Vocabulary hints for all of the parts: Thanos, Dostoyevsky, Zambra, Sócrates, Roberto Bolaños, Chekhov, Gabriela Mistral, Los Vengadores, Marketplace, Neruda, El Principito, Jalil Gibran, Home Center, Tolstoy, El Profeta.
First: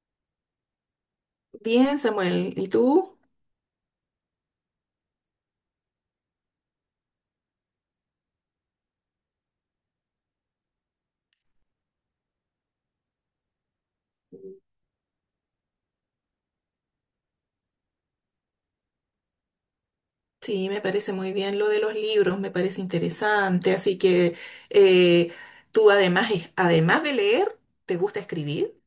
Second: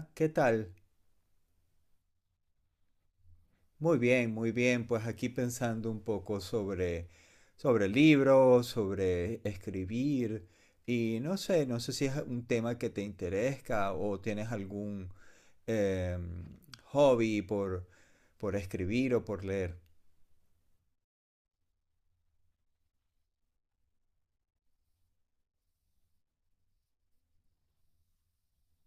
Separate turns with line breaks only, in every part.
Hola, ¿qué tal?
Bien, Samuel, ¿y tú?
Muy bien, muy bien. Pues aquí pensando un poco sobre libros, sobre escribir y no sé, no sé si es un tema que te interesa o tienes algún em, hobby por escribir o por leer.
Sí, me parece muy bien lo de los libros, me parece interesante, así que eh, tú además, además de leer, ¿te gusta escribir?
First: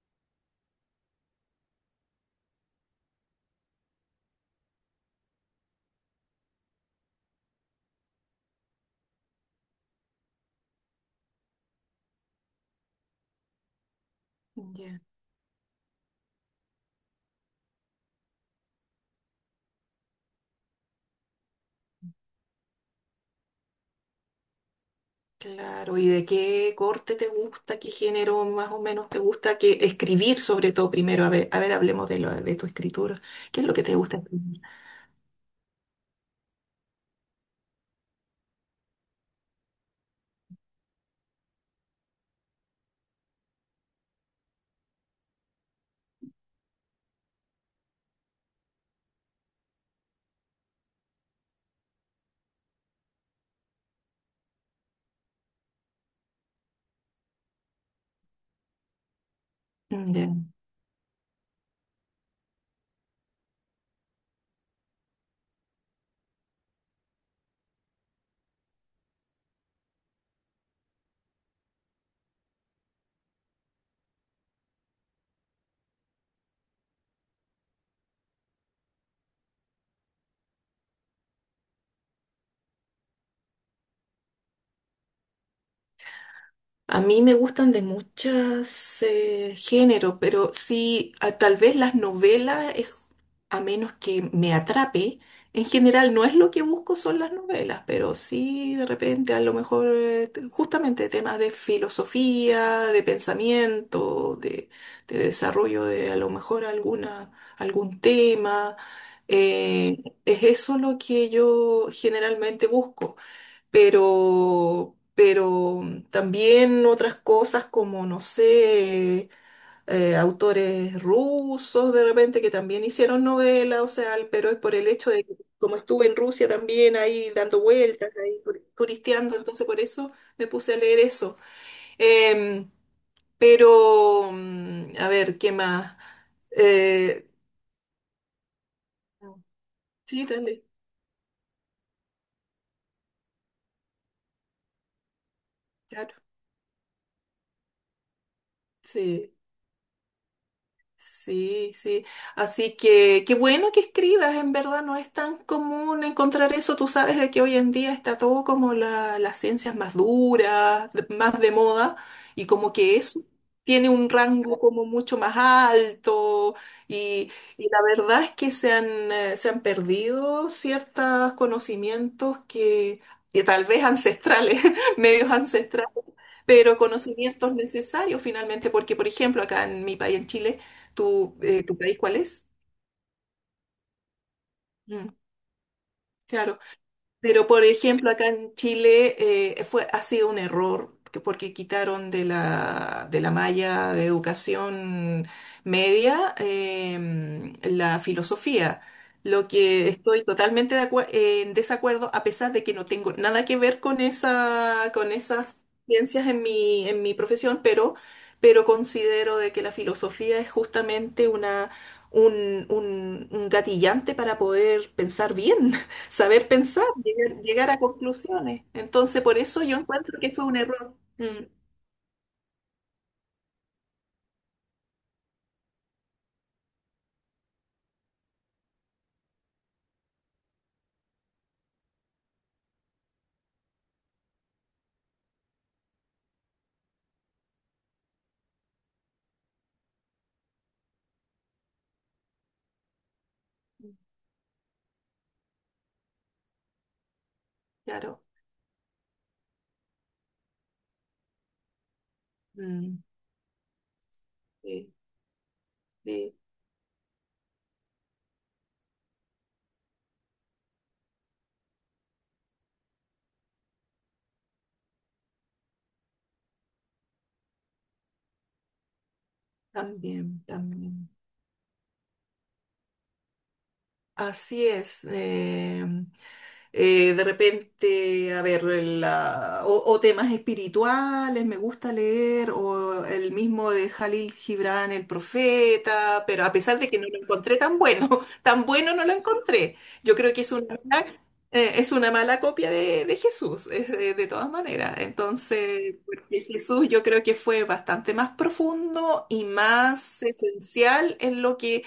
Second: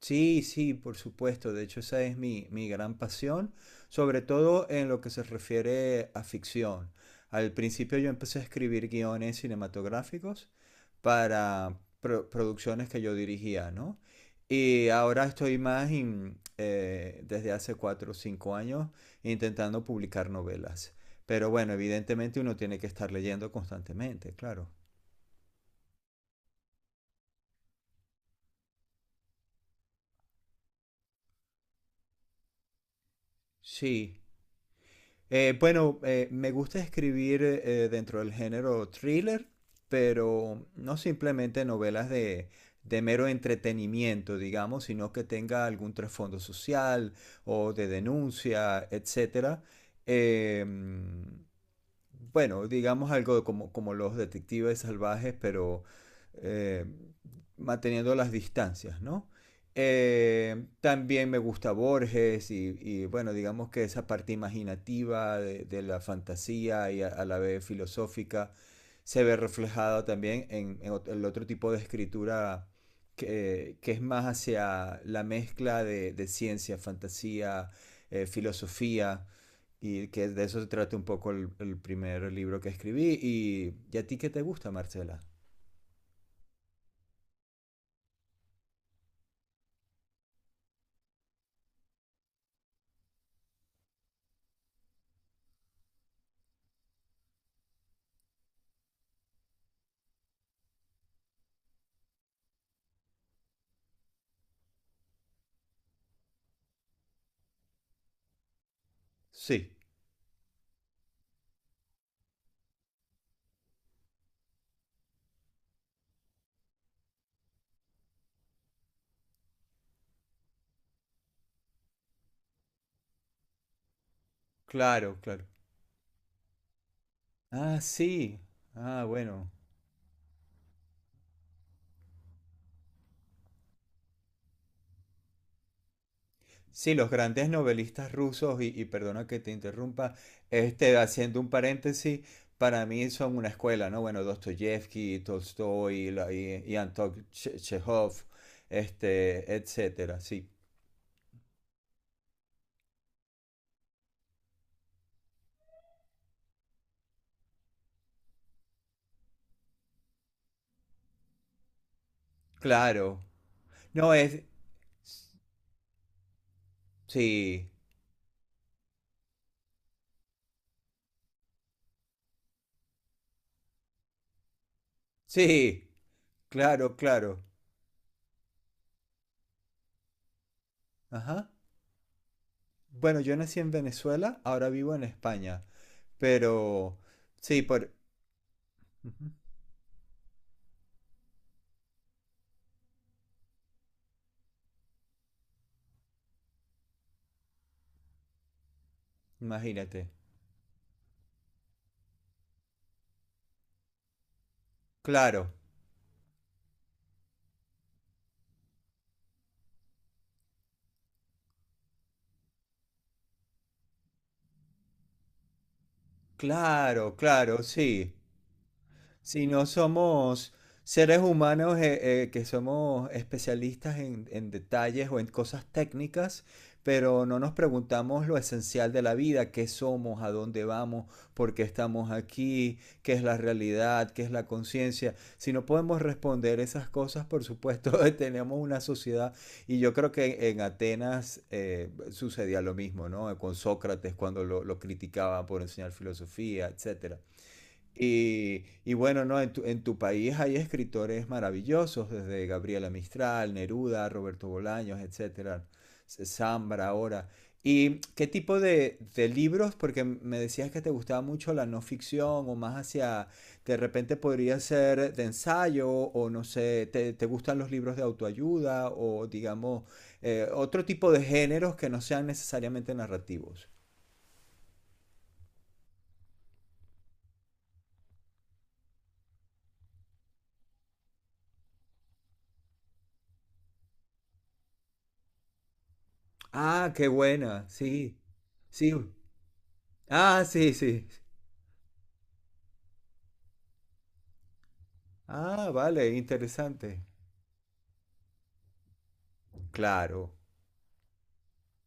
Sí, sí, por supuesto. De hecho, esa es mi gran pasión, sobre todo en lo que se refiere a ficción. Al principio yo empecé a escribir guiones cinematográficos para producciones que yo dirigía, ¿no? Y
Ya.
ahora estoy más desde hace 4 o 5 años intentando publicar novelas. Pero bueno, evidentemente uno tiene que estar leyendo constantemente, claro.
Claro, ¿y de qué corte te gusta, qué género más o menos te gusta, que escribir sobre todo primero? A ver, hablemos de tu escritura. ¿Qué es lo que te gusta
Sí.
escribir?
Bueno, me gusta escribir dentro del género thriller, pero no simplemente novelas de mero entretenimiento, digamos, sino que tenga algún trasfondo social o de denuncia, etcétera. Em, bueno, digamos algo como los detectives salvajes, pero eh, manteniendo las distancias, ¿no? También me gusta Borges y bueno, digamos que esa parte imaginativa de la fantasía y la vez filosófica se ve reflejada también el otro tipo de escritura que es más hacia la mezcla de ciencia, fantasía, filosofía. Y que de eso se trata un poco el primer libro que escribí. Y ¿y a ti qué te gusta, Marcela?
A mí me gustan de muchos géneros, pero sí, tal vez las novelas, a menos que me atrape, en general no es lo que busco son las novelas, pero sí de repente a lo mejor justamente temas de filosofía, de pensamiento, de desarrollo de a lo mejor algún tema.
Sí,
eh, es eso lo que yo generalmente busco, pero también otras cosas como, no sé, autores rusos de repente que también hicieron novelas, o sea, pero es por el hecho
claro,
de que
claro.
como estuve en Rusia también ahí dando
Ah,
vueltas,
sí.
ahí
Ah,
turisteando,
bueno.
entonces por eso me puse a leer eso. Em, pero, a ver, ¿qué más?
Sí, los
Eh,
grandes novelistas rusos, y perdona que te interrumpa,
sí, dale.
este, haciendo un paréntesis, para mí son una escuela, ¿no? Bueno, Dostoyevsky, Tolstoy,
Claro,
y Anton Chekhov,
sí.
este, etcétera, sí.
Sí, sí. Así que qué bueno que escribas, en verdad no es tan común encontrar eso. Tú sabes de que hoy en día está todo como las ciencias más duras, más de moda, y como que
Claro.
eso tiene un
No es...
rango como mucho más alto, y, y
Sí,
la verdad es que se han perdido ciertos conocimientos que tal vez ancestrales, medios
sí,
ancestrales, pero
claro, claro.
conocimientos necesarios finalmente, porque por ejemplo acá en mi país, en Chile. ¿Tu,
Ajá.
eh, tu país cuál es?
Bueno, yo nací en Venezuela, ahora vivo en
Mm,
España,
claro.
pero
Pero,
sí,
por
por...
ejemplo, acá en Chile
Ujú,
ha sido un error porque quitaron de la malla de educación media, la filosofía. Lo que
imagínate.
estoy totalmente en desacuerdo, a pesar de que no tengo nada que ver con con
Claro,
esas ciencias en mi profesión, pero considero de que la filosofía es justamente una, un gatillante para poder pensar bien. Saber pensar,
claro, claro,
llegar a
sí.
conclusiones. Entonces, por
Si
eso
no
yo encuentro que fue
somos
un error.
seres
Mm,
humanos que somos especialistas en detalles o en cosas técnicas, pero no nos preguntamos lo esencial de la vida, qué somos, a dónde vamos, por qué estamos aquí, qué es la realidad, qué es la conciencia. Si no podemos responder esas cosas, por supuesto, tenemos una sociedad y yo creo que en Atenas sucedía lo mismo, ¿no? Con Sócrates cuando lo criticaba por enseñar filosofía, etcétera.
claro.
Y bueno, ¿no? En en tu país hay escritores maravillosos, desde Gabriela
Mm,
Mistral, Neruda, Roberto
sí,
Bolaños, etcétera,
sí,
Zambra ahora. ¿Y qué tipo de libros? Porque me decías que te gustaba mucho la no ficción o más hacia, de repente podría ser de ensayo o no sé, te gustan los libros de autoayuda o digamos
también,
otro tipo
también.
de géneros que no sean necesariamente narrativos?
Así es. De repente, a ver, o temas espirituales, me gusta leer, o el mismo de Jalil Gibran, El Profeta, pero a pesar de
Ah,
que
qué
no lo encontré
buena,
tan bueno,
sí,
tan
sí.
bueno no lo encontré. Yo creo que
Ah, sí, sí.
es una mala copia de Jesús, de todas maneras.
Ah,
Entonces,
vale,
porque Jesús
interesante.
yo creo que fue bastante más profundo y
Claro,
más esencial en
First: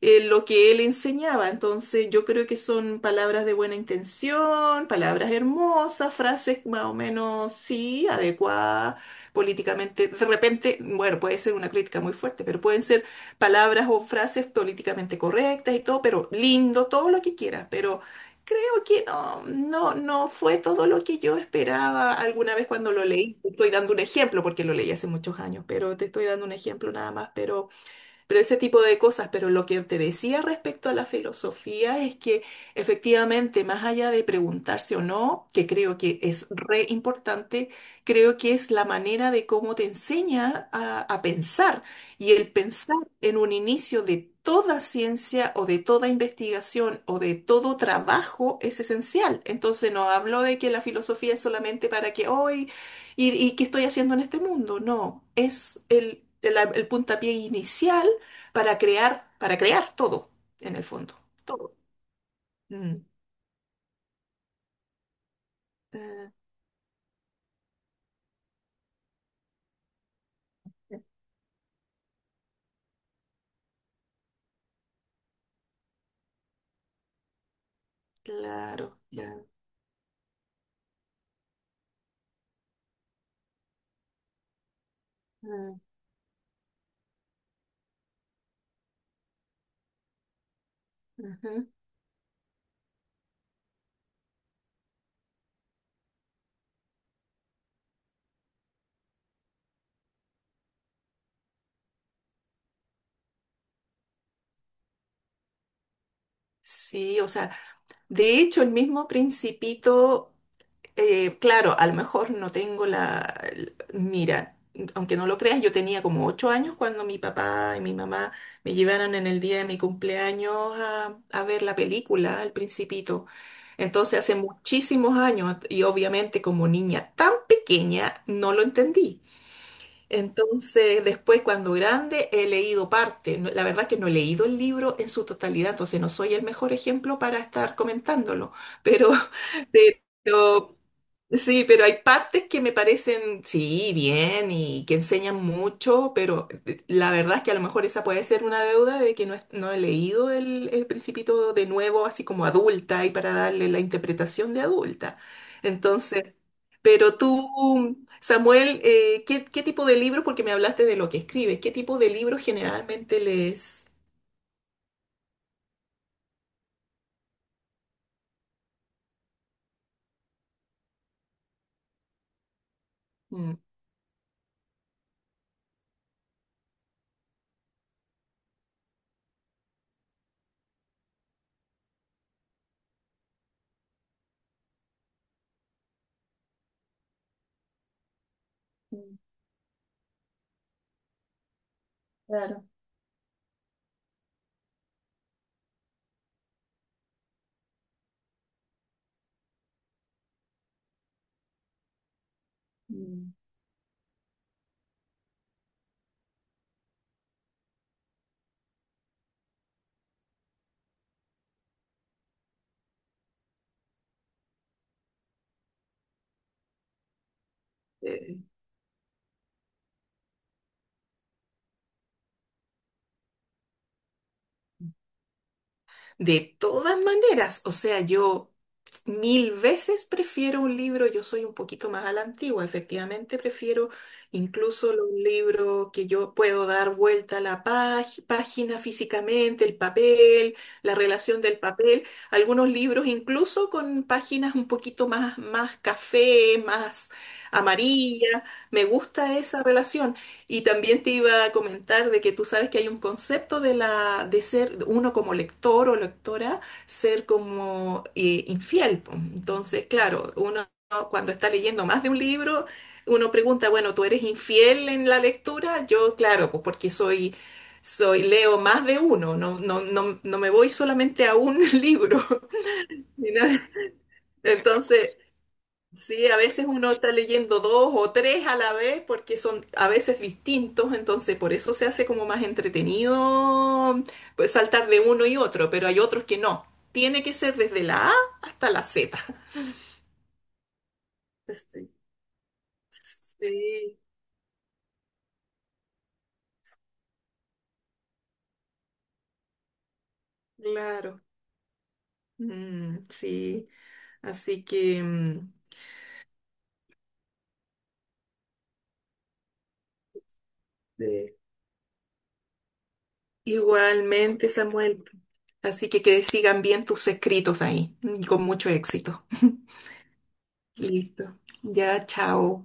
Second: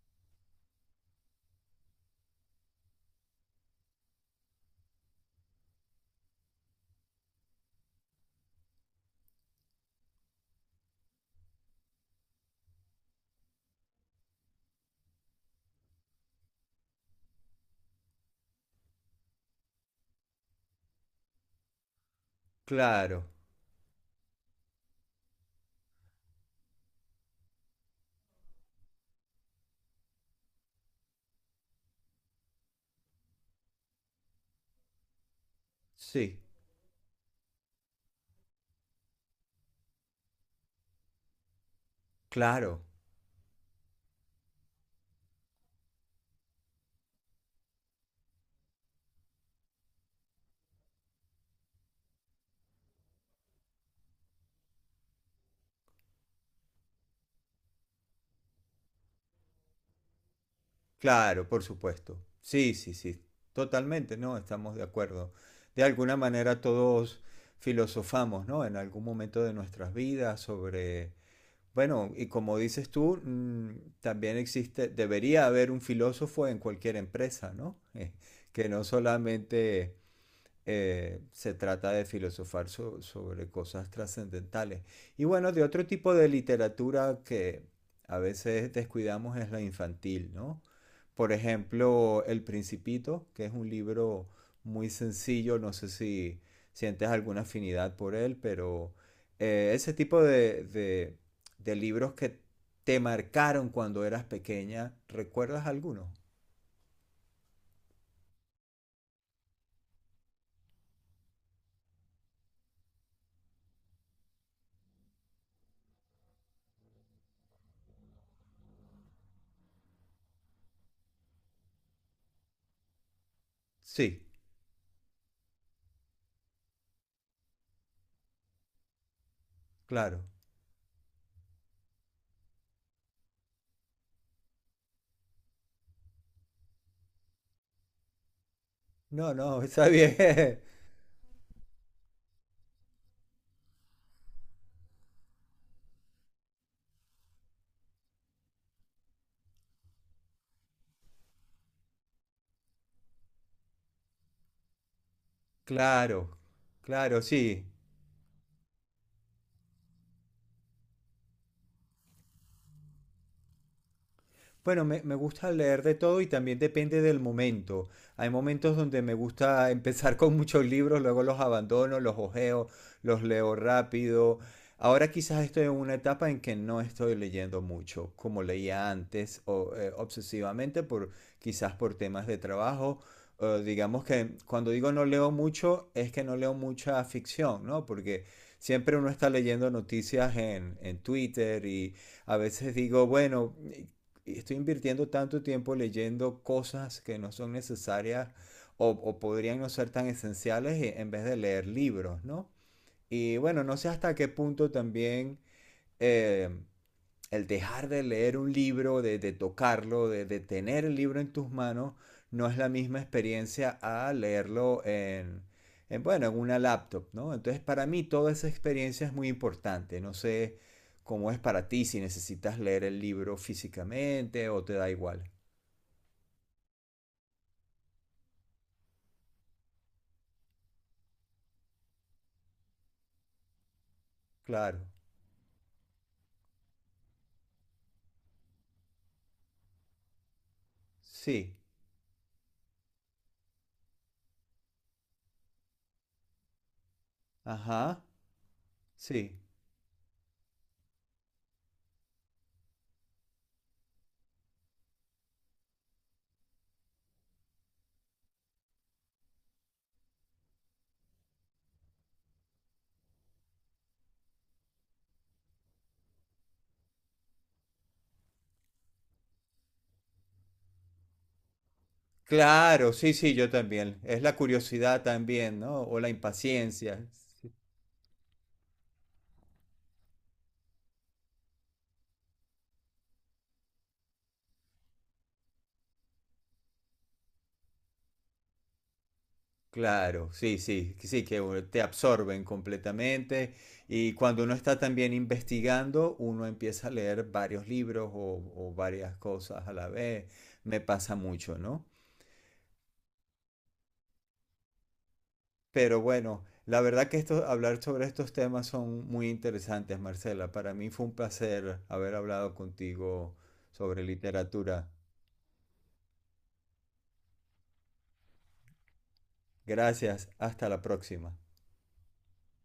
lo que él enseñaba. Entonces, yo creo que son palabras de buena intención, palabras hermosas, frases más o menos, sí, adecuadas políticamente. De repente, bueno, puede ser una crítica muy fuerte, pero pueden ser palabras o frases políticamente correctas y todo, pero lindo, todo lo que quieras, pero. Creo que no, no, no fue todo lo que yo esperaba alguna vez cuando lo
claro.
leí. Te estoy dando un ejemplo porque lo leí hace muchos años, pero te estoy dando un ejemplo nada más. Pero ese tipo de cosas. Pero lo que te decía respecto a la filosofía es que efectivamente, más allá de preguntarse o no, que creo que
Sí,
es re importante, creo que es la manera de cómo te enseña a pensar. Y el
claro,
pensar en un inicio de toda ciencia o de toda investigación o de todo trabajo es esencial. Entonces no hablo de que la filosofía es solamente para que hoy y qué estoy haciendo en este mundo. No, es el puntapié inicial para crear todo, en el fondo,
claro, por
todo.
supuesto. Sí, sí,
Mm.
sí. Totalmente, ¿no? Estamos de acuerdo. De alguna
eh,
manera todos filosofamos, ¿no? En algún momento de nuestras vidas sobre... Bueno, y como dices tú, mm, también existe, debería haber un filósofo en cualquier empresa, ¿no? Que no
claro, ya.
solamente se trata de filosofar sobre cosas trascendentales. Y bueno, de
Mm.
otro tipo de literatura que a veces descuidamos es la infantil, ¿no? Por
Ujú.
ejemplo, El Principito, que es un libro muy sencillo, no sé si sientes alguna afinidad por él, pero ese tipo de libros que te marcaron cuando eras pequeña, ¿recuerdas alguno?
Sí, o sea, de hecho el mismo Principito. Claro, a lo mejor no tengo. Mira, aunque no lo creas, yo tenía como 8 años cuando mi papá y mi mamá me llevaron en el día de mi cumpleaños a ver la película, El Principito. Entonces
Sí,
hace muchísimos años y obviamente como niña tan pequeña no lo entendí.
claro.
Entonces, después, cuando grande, he leído parte. La verdad que no he leído el libro en su totalidad, entonces no soy el mejor ejemplo para estar comentándolo, pero,
No, no, está bien.
pero. Sí, pero hay partes que me parecen, sí, bien y que enseñan mucho, pero la verdad es que a lo mejor esa puede ser una deuda de que no, no he leído el Principito de nuevo, así como adulta, y para darle la interpretación de adulta.
Claro,
Entonces, pero
claro, sí.
tú, Samuel, qué tipo de libros, porque me hablaste de lo que escribes, qué tipo de libros generalmente lees?
Bueno, me gusta leer de todo y también depende del momento. Hay momentos donde me gusta empezar con muchos libros, luego los abandono, los ojeo, los leo
Mm.
rápido. Ahora quizás estoy en una etapa en que no estoy leyendo mucho, como leía antes, o, obsesivamente, por, quizás por temas de trabajo. Digamos que cuando digo no leo mucho, es que no leo mucha ficción, ¿no? Porque siempre uno está leyendo noticias en Twitter y a veces digo, bueno, estoy invirtiendo tanto tiempo leyendo cosas que no son necesarias o podrían no ser tan esenciales e, en vez de leer libros, ¿no? Y bueno, no sé hasta qué punto también eh, el dejar de leer un libro, de tocarlo, de tener el libro en tus manos, no es la misma experiencia a leerlo en, bueno, en una laptop, ¿no? Entonces, para mí toda
eh,
esa experiencia es muy importante. No sé cómo es para ti, si necesitas leer el libro físicamente o te da igual.
De todas maneras, o sea, yo. Mil veces prefiero un libro, yo soy un poquito más a la antigua, efectivamente prefiero
Claro.
incluso los libros que yo puedo dar vuelta a la página físicamente, el papel, la relación
Sí.
del papel, algunos libros incluso con páginas un poquito más, café, más
Ajá.
amarilla, me gusta
Sí.
esa relación. Y también te iba a comentar de que tú sabes que hay un concepto de ser uno como lector o lectora, ser como infiel po. Entonces, claro, uno cuando está leyendo más de un libro, uno pregunta, bueno, ¿tú eres infiel en la lectura? Yo, claro, pues porque soy, leo más de uno, no, no, no, no me voy solamente a un libro
Claro, sí,
ni
sí, yo
nada.
también. Es la curiosidad
Entonces,
también, ¿no? O la
sí, a veces uno
impaciencia.
está
Sí.
leyendo dos o tres a la vez porque son a veces distintos, entonces por eso se hace como más entretenido pues, saltar de uno y otro, pero hay otros que no. Tiene que ser desde la A hasta la Z.
Claro, sí, sí, que te
Sí,
absorben completamente
sí,
y cuando uno está también investigando, uno empieza a leer varios libros o varias cosas a la vez. Me pasa
claro.
mucho, ¿no?
Mm, sí, así que mm,
Pero bueno, la verdad que esto, hablar sobre estos temas son muy interesantes, Marcela. Para mí fue un
Sí.
placer haber hablado contigo sobre
Igualmente,
literatura.
Samuel. Así que sigan bien tus escritos ahí y con mucho éxito.
Gracias, hasta la
Listo.
próxima.
Ya, chao.